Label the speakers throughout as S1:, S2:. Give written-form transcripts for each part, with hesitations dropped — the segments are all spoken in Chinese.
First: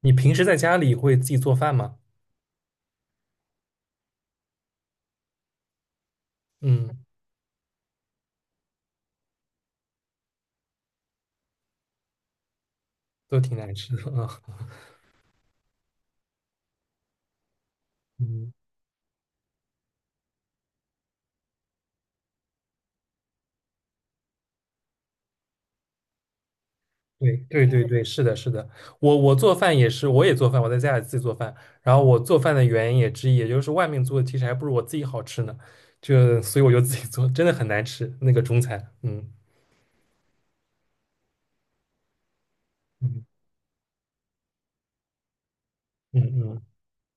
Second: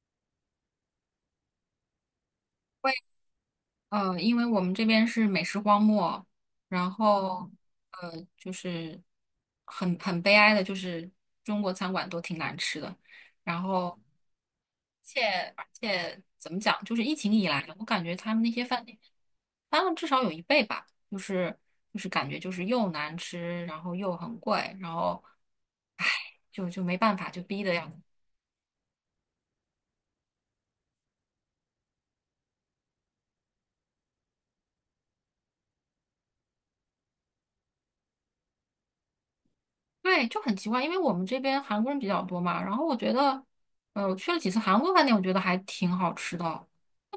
S1: 你平时在家里会自己做饭吗？
S2: 因为我们这边是美食荒漠，然
S1: 嗯，
S2: 后呃，就是很悲哀的，就是中国餐馆都挺难吃的。
S1: 都挺
S2: 然
S1: 难
S2: 后，
S1: 吃
S2: 而
S1: 的啊。
S2: 且而且怎么讲，就是疫情以来，我感觉他们那
S1: 嗯，
S2: 些饭店翻了至少有一倍吧，就是感觉就是又难吃，然后又很贵，然后唉，就没办法，
S1: 对
S2: 就逼
S1: 对
S2: 的
S1: 对
S2: 样子。
S1: 对，是的，是的。我做饭也是，我也做饭，我在家里自己做饭。然后我做饭的原因也之一，也就是外面做的其实还不如我自己好吃呢。就所以我就自己做，真的很难吃那个中餐。嗯
S2: 对，就很奇怪，因为我们这边韩国人比较多嘛，然后我觉
S1: 嗯
S2: 得，我去了几次韩国饭店，我觉得还挺好
S1: 嗯
S2: 吃
S1: 嗯，
S2: 的，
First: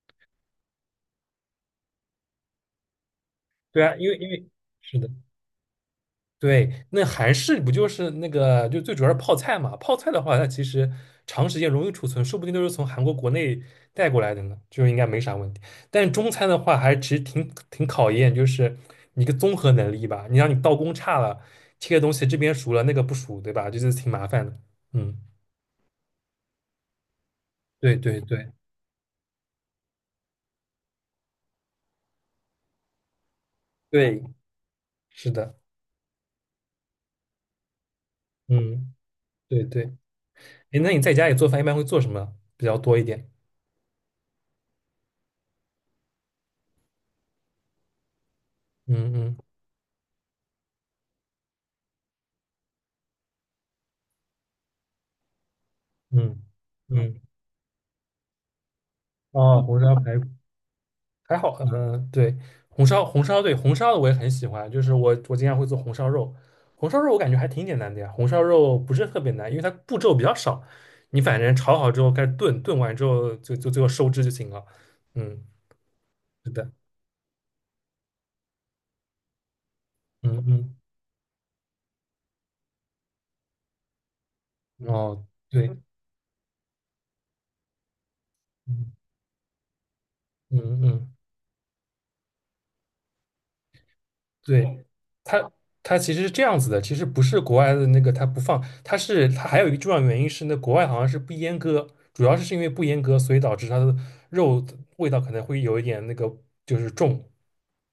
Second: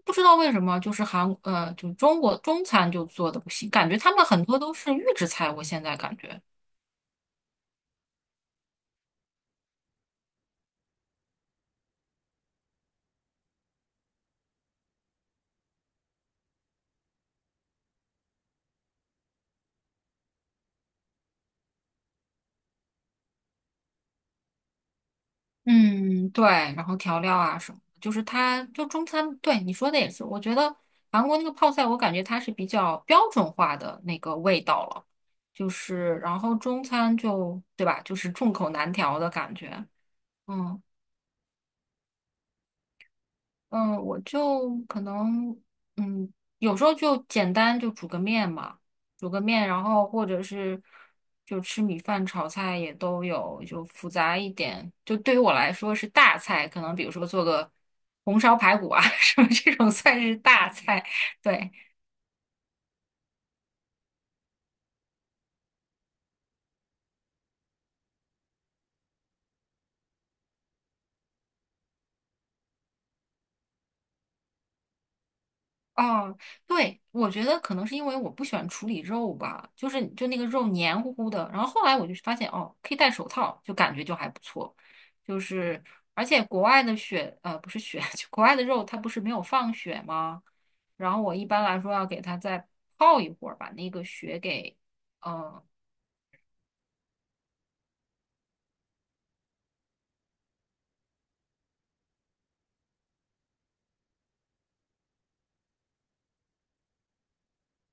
S2: 不知道为什么，就是就中餐就做的不行，
S1: 对
S2: 感
S1: 啊，
S2: 觉
S1: 因
S2: 他
S1: 为
S2: 们
S1: 因
S2: 很
S1: 为
S2: 多都是
S1: 是
S2: 预
S1: 的。
S2: 制菜，我现在感觉，
S1: 对，那韩式不就是那个，就最主要是泡菜嘛？泡菜的话，它其实长时间容易储存，说不定都是从韩国国内带过来的呢，就应该没啥问题。但中餐的话，还其实挺考验，就是你一个综合能力吧。你让你刀工差了，切的东西这边熟了，那个不熟，对吧？就是挺麻烦的。嗯，
S2: 嗯，对，然后调料啊什么的
S1: 对
S2: 就
S1: 对
S2: 是
S1: 对
S2: 它就中餐，对你说的也是，我觉得韩国那个泡菜，我感觉它是比较标准化的那
S1: 对，
S2: 个味道了，
S1: 是的，
S2: 就是然后中餐就，对吧，就是众口难
S1: 嗯，
S2: 调的感
S1: 对
S2: 觉。
S1: 对。哎，
S2: 嗯。
S1: 那你在家里做饭一般会做什么比较多一点？
S2: 嗯，我就可能，嗯，有时候就简单就煮个面嘛，
S1: 嗯
S2: 煮
S1: 嗯
S2: 个面，然后或者是就吃米饭、炒菜也都有，就复杂一点。就对于我来说是大
S1: 嗯
S2: 菜，可能比如
S1: 嗯，
S2: 说做个红烧排骨啊 什么
S1: 啊，
S2: 这
S1: 红
S2: 种
S1: 烧排
S2: 算
S1: 骨。
S2: 是大菜。
S1: 还好，
S2: 对，
S1: 嗯，对，红烧，对红烧的我也很喜欢，就是我经常会做红烧肉，红烧肉我感觉还挺简单的呀，红烧肉不是特别难，因为它步骤比较少，你反正炒好之后开始炖，炖完之后就最后收汁就行了，嗯，
S2: 哦，
S1: 是的，
S2: 对，我觉得可能是因为我不喜欢处理肉吧，就是就那个肉
S1: 嗯
S2: 黏糊糊的。然后后来我就发现，哦，可以戴手套，就感觉就还不错。
S1: 嗯，哦，
S2: 就
S1: 对，
S2: 是而且国外的血，不是血，就国外的肉
S1: 嗯
S2: 它不是没有放血吗？
S1: 嗯嗯。
S2: 然后我一般来说要给它再泡一会儿，把那个血给，
S1: 对，它
S2: 嗯、
S1: 它其实是这样子的，其实不是国外的那个它不放，它是它还有一个重要原因是那国外好像是不阉割，主要是因为不阉割，所以导致它的肉的味道可能会有一点那个就是重。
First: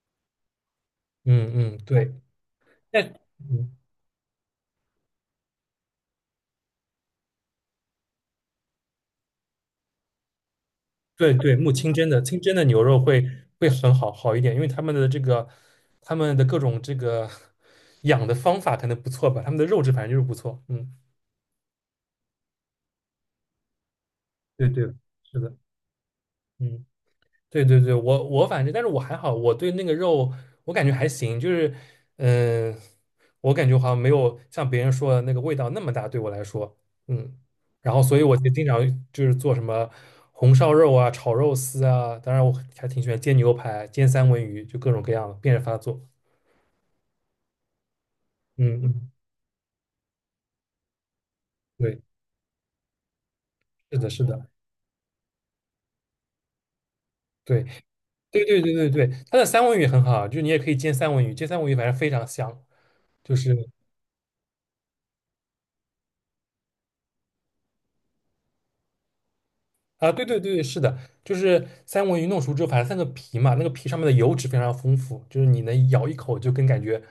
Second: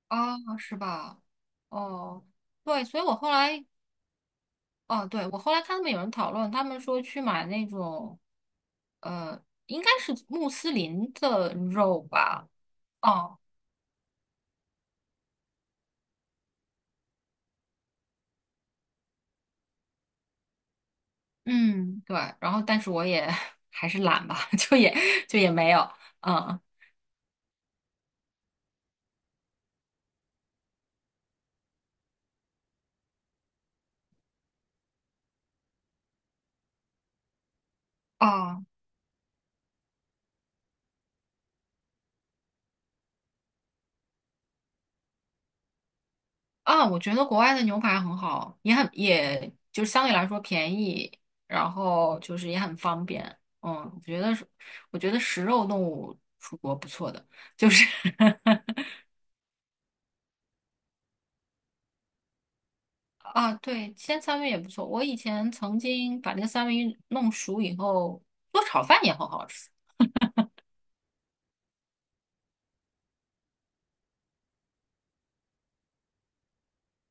S2: 啊，是吧？
S1: 嗯嗯，对，
S2: 哦，对，所
S1: 但
S2: 以我后来
S1: 嗯
S2: 哦，对，我后来看他们有人讨论，他们说去买那种，应该是穆斯林
S1: 对
S2: 的
S1: 对，木清
S2: 肉
S1: 真的清
S2: 吧。
S1: 真的牛肉会
S2: 哦，
S1: 会很好一点，因为他们的这个他们的各种这个养的方法可能不错吧，他们的肉质反正就是不错。嗯，
S2: 嗯，对，然后但是我也 还是懒吧，
S1: 对
S2: 就
S1: 对，
S2: 也就
S1: 是
S2: 也
S1: 的，
S2: 没有，嗯，
S1: 嗯。对对对，我反正，但是我还好，我对那个肉我感觉还行，就是，嗯、我感觉好像没有像别人说的那个味道那么大，对我来说，嗯，然后所以我就
S2: 哦，
S1: 经常就是做什么红烧肉啊、炒肉丝啊，当然我还挺喜欢煎牛排、煎三文鱼，就各种各样的变着法做，
S2: 啊，我觉得国外的牛排很好，
S1: 嗯嗯，
S2: 也就是相对来说便宜，然
S1: 对，
S2: 后就是也很方便，嗯，
S1: 是
S2: 我
S1: 的，
S2: 觉
S1: 是
S2: 得是，
S1: 的，
S2: 我觉得食肉动物出国不错的，
S1: 对
S2: 就是
S1: 对对对对 对，它的三文鱼也很好，就是你也可以煎三文鱼，煎三文鱼反正非常香，就
S2: 啊，
S1: 是。
S2: 对，煎三文鱼也不错。我以前曾经把那个三文鱼弄熟以后，做炒饭也很好吃
S1: 啊，对对对，是的，就是三文鱼弄熟之后，反正三个皮嘛，那个皮上面的油脂非常丰富，就是你能咬一口就跟感觉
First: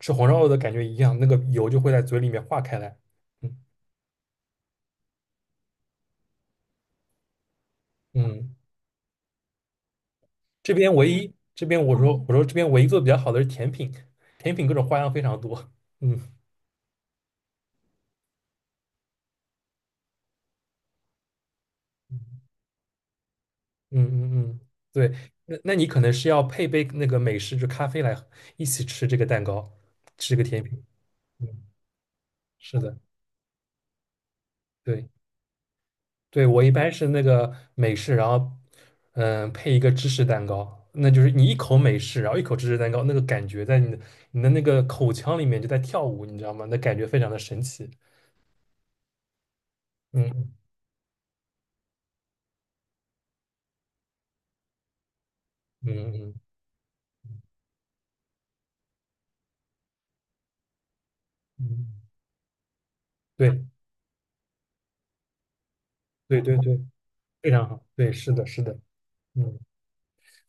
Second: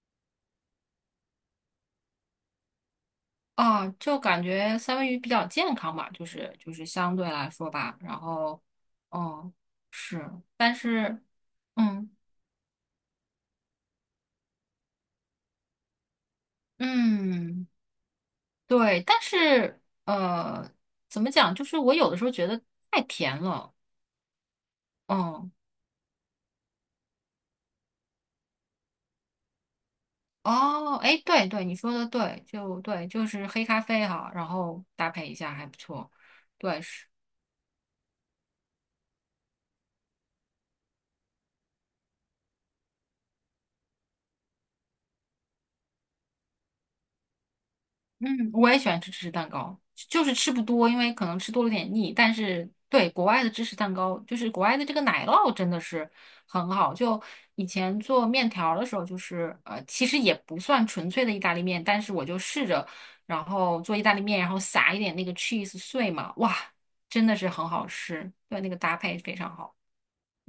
S1: 吃红烧肉的感觉一样，那个油就会在嘴里面化开来。嗯
S2: 啊，就感觉三文鱼比较健康吧，就是相对来说吧。然
S1: 嗯，
S2: 后，哦，是，
S1: 这
S2: 但
S1: 边唯
S2: 是，
S1: 一这边我
S2: 嗯
S1: 说我说这边唯一做的比较好的是甜品，甜品各种花样非常多。嗯
S2: 嗯，对，但是怎么讲？就是我有的时候觉得太甜了，
S1: 嗯嗯嗯，对，
S2: 嗯。
S1: 那你可能是要配杯那个美式就咖啡来一起吃这个蛋糕，吃这个甜品。
S2: 哦，哎，对
S1: 嗯，
S2: 对，你说的对，
S1: 是
S2: 就
S1: 的，
S2: 对，就是黑咖啡哈，然后
S1: 对。
S2: 搭配一下还不错，
S1: 对，我一
S2: 对，
S1: 般
S2: 是。
S1: 是那个美式，然后嗯配一个芝士蛋糕，那就是你一口美式，然后一口芝士蛋糕，那个感觉在你的那个口腔里面就在跳舞，你知道吗？那感觉非常的神奇。
S2: 嗯，我也喜欢吃芝士蛋糕，就是
S1: 嗯
S2: 吃不多，因为可能吃多了有点腻。但是对国外的芝士蛋糕，就是国外的这个奶酪真的是
S1: 嗯嗯
S2: 很好。就以前做面条儿的时候，就是其实也不算纯粹的意大利
S1: 嗯，
S2: 面，但
S1: 嗯
S2: 是我就试着，然
S1: 对
S2: 后做意大利面，然后撒一点那个 cheese 碎嘛，
S1: 对对
S2: 哇，
S1: 对，
S2: 真的是
S1: 非常
S2: 很好
S1: 好。对，是
S2: 吃，
S1: 的，
S2: 对，
S1: 是
S2: 那个
S1: 的，
S2: 搭配非常
S1: 嗯。
S2: 好。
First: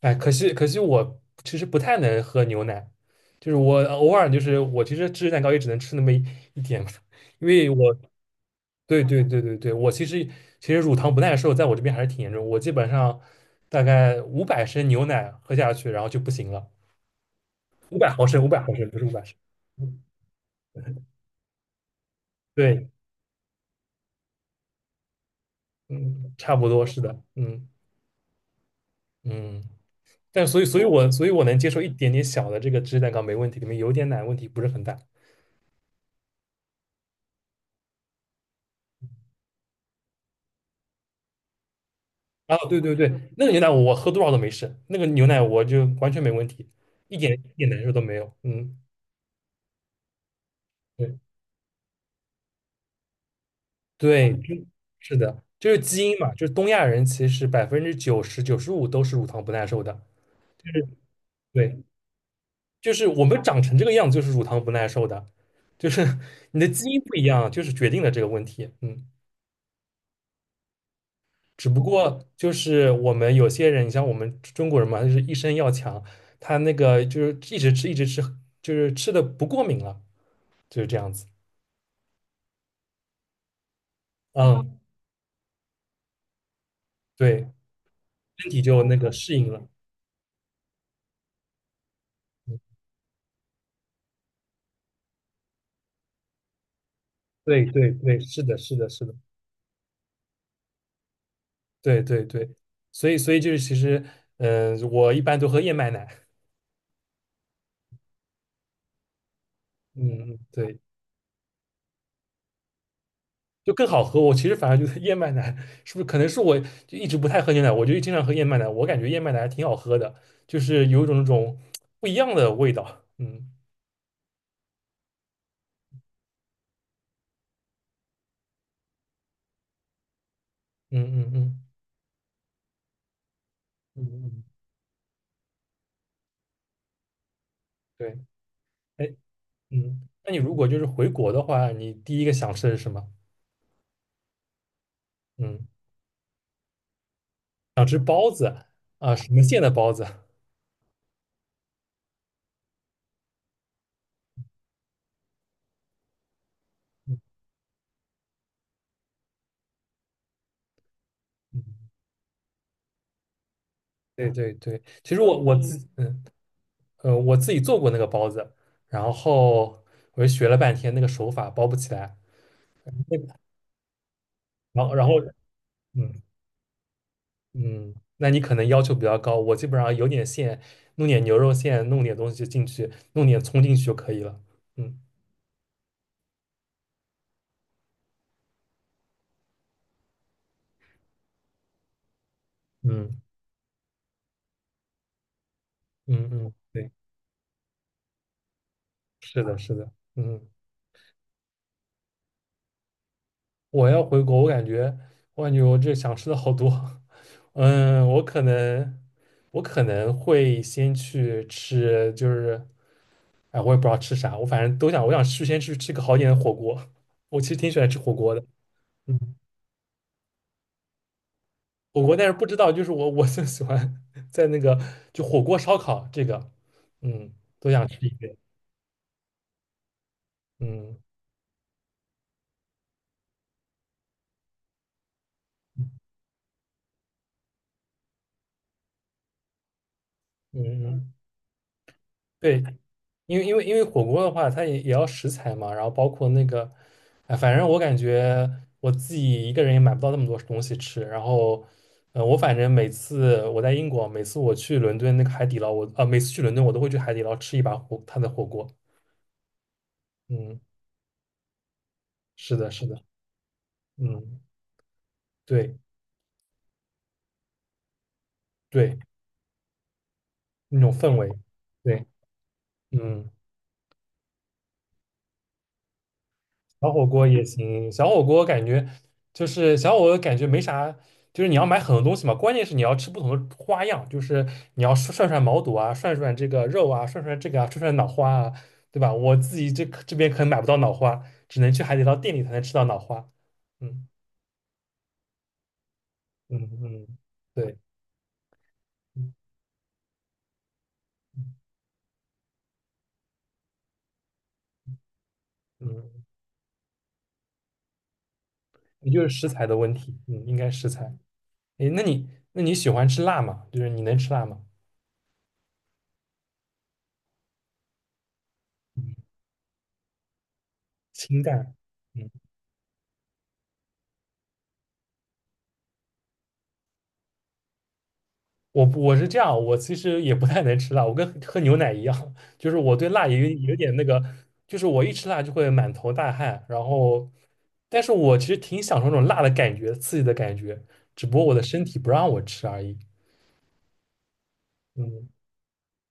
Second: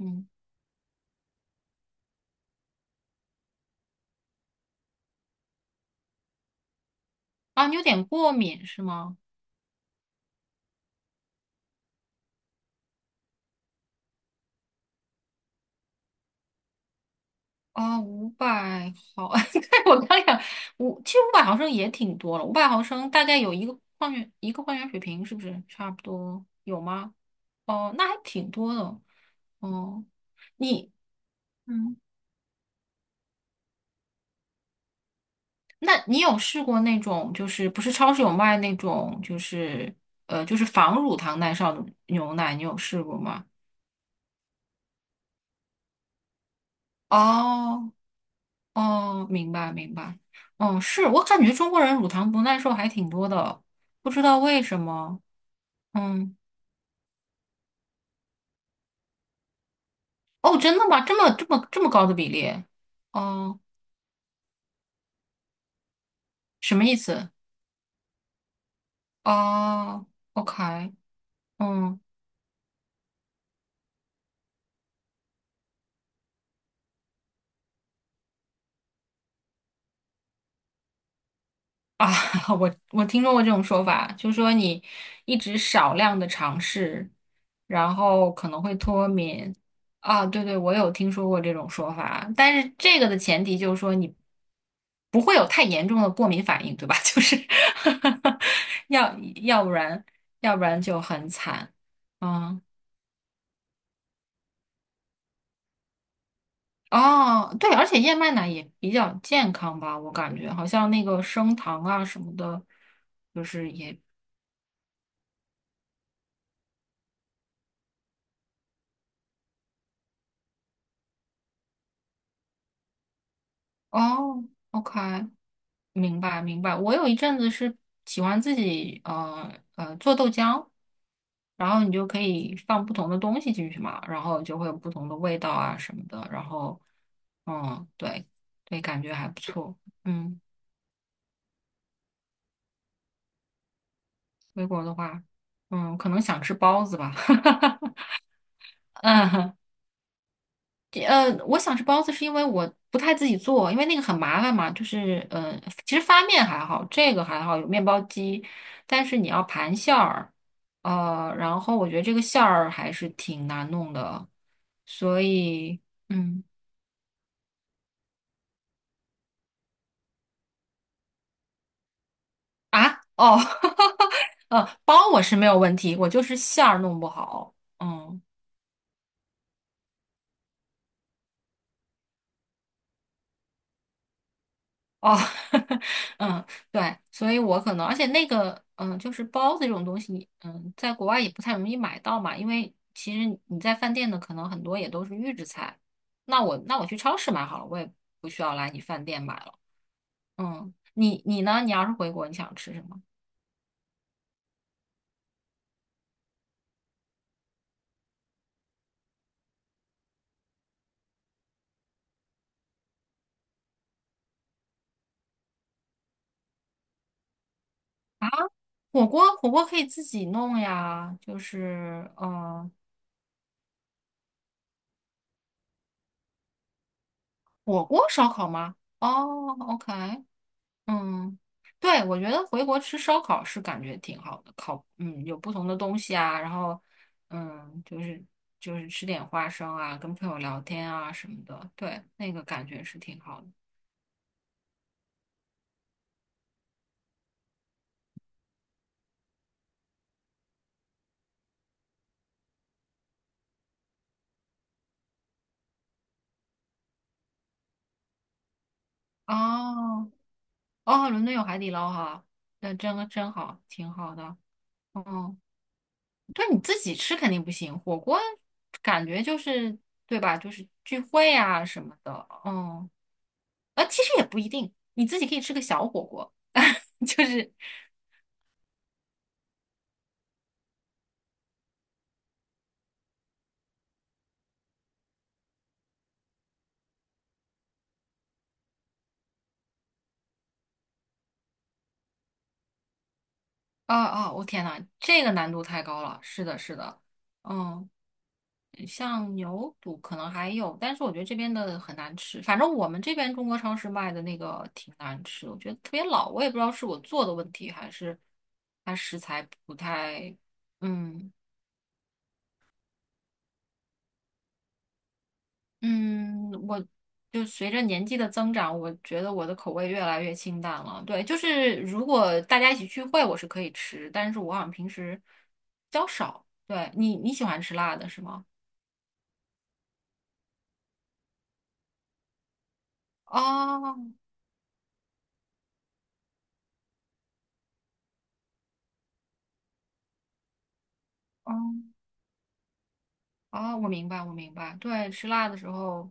S1: 哎，可惜可惜，我其实不太能喝牛奶，就是我偶尔就是我其实芝士蛋糕也只能吃那么一点嘛 因
S2: 啊，
S1: 为
S2: 你
S1: 我
S2: 有点过敏是
S1: 对
S2: 吗？
S1: 对对对对，我其实乳糖不耐受在我这边还是挺严重，我基本上大概五百升牛奶喝下去，然后就不行了，五
S2: 啊，
S1: 百毫
S2: 五
S1: 升，五百毫升
S2: 百
S1: 不是五百
S2: 毫，
S1: 升，
S2: 对，我刚想其实五百毫升也挺多了，五百毫
S1: 对，
S2: 升大概有一个矿泉水瓶，是不是差不
S1: 嗯，
S2: 多
S1: 差不
S2: 有
S1: 多是
S2: 吗？
S1: 的，嗯
S2: 哦，那还挺多的。
S1: 嗯，
S2: 哦，
S1: 但所以所以
S2: 你，
S1: 我所以我能接受一
S2: 嗯，
S1: 点点小的这个芝士蛋糕没问题，里面有点奶问题不是很大，
S2: 那你有试过那种，就是不是超市有卖那种，就是就是防乳糖耐受的牛奶，
S1: 啊，
S2: 你有
S1: 对对
S2: 试
S1: 对，
S2: 过吗？
S1: 那个牛奶我喝多少都没事，那个牛奶我就完全没问题，一点难受
S2: 哦，
S1: 都没有。嗯，
S2: 哦，明白明白。哦，是
S1: 对
S2: 我感觉中国人乳糖不耐受还挺多的，不知
S1: 对，
S2: 道为
S1: 真
S2: 什
S1: 是
S2: 么。
S1: 的，就是基因嘛，
S2: 嗯，
S1: 就是东亚人其实百分之九十九十五都是乳糖不耐受的，
S2: 哦，
S1: 就
S2: 真的
S1: 是
S2: 吗？这么这么
S1: 对，
S2: 这么高的比例？
S1: 就是我们
S2: 哦，
S1: 长成这个样子就是乳糖不耐受的，就是 你的
S2: 什么
S1: 基
S2: 意
S1: 因不一
S2: 思？
S1: 样，就是决定了这个问题。嗯，
S2: 哦，OK，
S1: 只不
S2: 嗯
S1: 过就是我们有些人，你像我们中国人嘛，他就是一身要强，他那个就是一直吃，就是吃的不过敏了，就是这样子。
S2: 啊，我听说过这种说法，就说
S1: 嗯，
S2: 你一直少量的尝试，
S1: 对，
S2: 然后可
S1: 身体
S2: 能会
S1: 就那
S2: 脱
S1: 个适应
S2: 敏。
S1: 了。
S2: 啊，对对，我有听说过这种说法，但是
S1: 嗯
S2: 这个的前提就是说你不会有太严重的过敏反应，对吧？就是
S1: 对对对，是的，是的，是的，
S2: 要要不然要不然就很惨。
S1: 对对对，
S2: 嗯。
S1: 所以就是其实，嗯、我一般都喝燕麦奶，
S2: 哦，对，而且燕麦奶也比较健康吧，我
S1: 嗯
S2: 感
S1: 嗯，
S2: 觉好
S1: 对，
S2: 像那个升糖啊什么的，就是
S1: 就更
S2: 也
S1: 好喝。我其实反而觉得燕麦奶是不是可能是我就一直不太喝牛奶，我就经常喝燕麦奶，我感觉燕麦奶还挺好喝的，就是有一种那种不一样的味道。嗯
S2: 哦，OK，明白明白。我有一阵子是喜欢自己做豆浆，
S1: 嗯嗯嗯
S2: 然后你就可以放不同的东西进去嘛，
S1: 嗯
S2: 然后
S1: 嗯，
S2: 就会有不同的味道啊什么的，然后嗯，
S1: 对，
S2: 对对，感
S1: 哎，
S2: 觉还不错。
S1: 嗯，那你
S2: 嗯，
S1: 如果就是回国的话，你第一个想吃的是什么？
S2: 回国的话，
S1: 嗯
S2: 嗯，可能想吃包子吧。
S1: 啊，什么
S2: 嗯，
S1: 馅的包子？
S2: 我想吃包子是因为我不太自己做，因为那个很麻烦嘛。就是其实发面还好，这
S1: 嗯
S2: 个还好，有面包机，但是你要盘馅儿，然
S1: 嗯。
S2: 后我觉得这个馅儿还是挺难弄的，
S1: 对对对，其实
S2: 所
S1: 我我自
S2: 以
S1: 嗯，嗯
S2: 嗯
S1: 呃我自己做过那个包子，然后我就学了半天那个手法包不起来，
S2: 啊哦，
S1: 然后然
S2: 包
S1: 后
S2: 我是没有问题，我
S1: 嗯
S2: 就是馅儿弄不好，
S1: 嗯，
S2: 嗯。
S1: 那你可能要求比较高，我基本上有点馅，弄点牛肉馅，弄点东西进去，弄点葱进去就可以了。嗯
S2: 哦，嗯，对，所以我可能，而且那个，嗯，就是包子这种东西，嗯，在国外也不太容易买到嘛，因为其
S1: 嗯
S2: 实你在饭店的可能很多也都是预制菜。
S1: 嗯嗯，
S2: 那我
S1: 对，
S2: 去超市买好了，我也不需要来你饭店买
S1: 是的
S2: 了。
S1: 是的，嗯，
S2: 嗯，你呢？你要是回国，你想吃什么？
S1: 我要回国，我感觉我这想吃的好多，嗯，我可能会先去吃就是。哎，我也不知道吃啥，我反正都想，我想去先去吃个好一点的火锅。我其实挺喜欢吃火锅的，
S2: 火锅，
S1: 嗯，
S2: 火锅可以自己弄呀，就
S1: 火
S2: 是，
S1: 锅，但是不知
S2: 嗯，
S1: 道，就是我最喜欢 在那个就火锅烧烤这个，嗯，都
S2: 火
S1: 想吃
S2: 锅
S1: 一
S2: 烧
S1: 遍，
S2: 烤吗？哦，OK，
S1: 嗯
S2: 嗯，对，我觉得回国吃烧烤是感觉挺好的，烤，嗯，有不同的东
S1: 嗯
S2: 西啊，然后，嗯，就是吃点花生啊，跟朋友聊
S1: 嗯。
S2: 天啊
S1: 嗯
S2: 什么的，对，那个
S1: 对，
S2: 感觉是挺
S1: 因
S2: 好
S1: 为
S2: 的。
S1: 因为因为火锅的话，它也要食材嘛，然后包括那个，哎，反正我感觉我自己一个人也买不到那么多东西吃。然后，我反正每次我在英国，每次我去伦敦那个海底捞，我啊、每次去伦敦我都会去海底捞吃一把火，它的火锅。
S2: 哦，
S1: 嗯，
S2: 哦，伦敦有海底捞哈，
S1: 是的，
S2: 那
S1: 是的，
S2: 真好，挺好的。
S1: 嗯，
S2: 哦，
S1: 对
S2: 对，你自己吃肯定不行，火锅
S1: 对，
S2: 感觉就是，对吧？就是
S1: 那种
S2: 聚
S1: 氛围，
S2: 会啊什么
S1: 对，
S2: 的，嗯，
S1: 嗯。
S2: 其实也不一定，你自己可以吃个小火锅。
S1: 小 火
S2: 就
S1: 锅也
S2: 是
S1: 行，小火锅感觉没啥，就是你要买很多东西嘛，关键是你要吃不同的花样，就是你要涮涮毛肚啊，涮涮这个肉啊，涮涮这个啊，涮涮脑花啊，对吧？我自己这边可能买不到脑花，只能去海底捞店里才能吃到脑花。
S2: 啊
S1: 嗯
S2: 啊！我天呐，这个难度太高了。是的，
S1: 嗯
S2: 是的，
S1: 嗯，对，
S2: 嗯，
S1: 嗯，
S2: 像牛肚可能还有，但是我觉得这边的很难吃。反正我们这边中国超市卖的那个挺难吃，我觉得特别
S1: 嗯
S2: 老。我也不知道是我做的问题，还是它
S1: 也
S2: 食
S1: 就是
S2: 材
S1: 食材
S2: 不
S1: 的问题，
S2: 太……
S1: 嗯，应该食材。
S2: 嗯
S1: 诶，那你喜欢吃辣吗？就是你能吃辣吗？
S2: 嗯，我就随着年纪的增长，我
S1: 嗯，
S2: 觉得我的口味越来越清淡了。对，就
S1: 清淡。
S2: 是如
S1: 嗯。
S2: 果大家一起聚会，我是可以吃，但是我好像平时比较少。对，你喜欢吃辣的是吗？
S1: 我不我是这样，我其实也不太能吃辣，我跟喝牛奶一样，就是我对辣也有点
S2: 哦，
S1: 那个，就是我一吃辣就会满头大汗，然后，但是我其实挺享受那种辣的感觉，刺激的感觉，只不过
S2: 哦，
S1: 我的身体不让我吃而已。
S2: 哦，我明白，我明白。对，
S1: 嗯，
S2: 吃辣的时候，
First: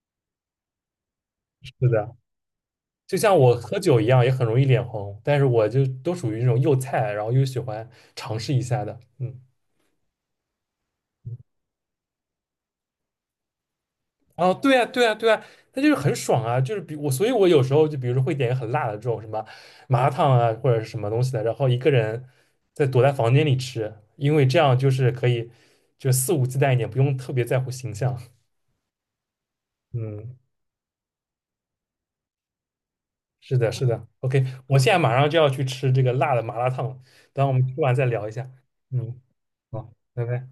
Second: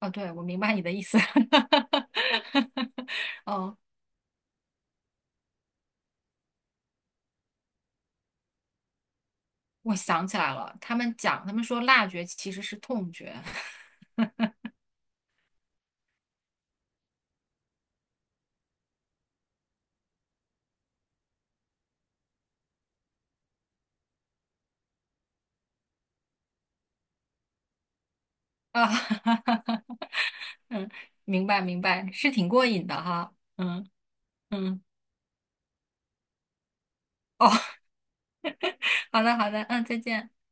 S2: 哦，对，我明白你的意思。
S1: 是的，就像我
S2: 哦，
S1: 喝酒一样，也很容易脸红，但是我就都属于那种又菜，然后又喜欢尝试一下的。嗯。
S2: 我想起来了，他们说辣觉其实是痛觉
S1: 哦，对啊，对啊，对啊，那就是很爽啊，就是比我，所以我有时候就比如说会点一个很辣的这种什么麻辣烫啊，或者是什么东西的，然后一个人在躲在房间里吃，因为这样就是可以就肆无忌惮一点，不用特别在乎形象。
S2: 啊，哈哈哈
S1: 嗯，
S2: 嗯，明白，明白，是挺过瘾的哈，
S1: 是的，是
S2: 嗯
S1: 的，OK，我
S2: 嗯，
S1: 现在马上就要去吃这个辣的麻辣烫了，等
S2: 哦，
S1: 我们吃完再聊一下。嗯，
S2: 好的，好的，嗯，
S1: 好，
S2: 再
S1: 拜
S2: 见。
S1: 拜。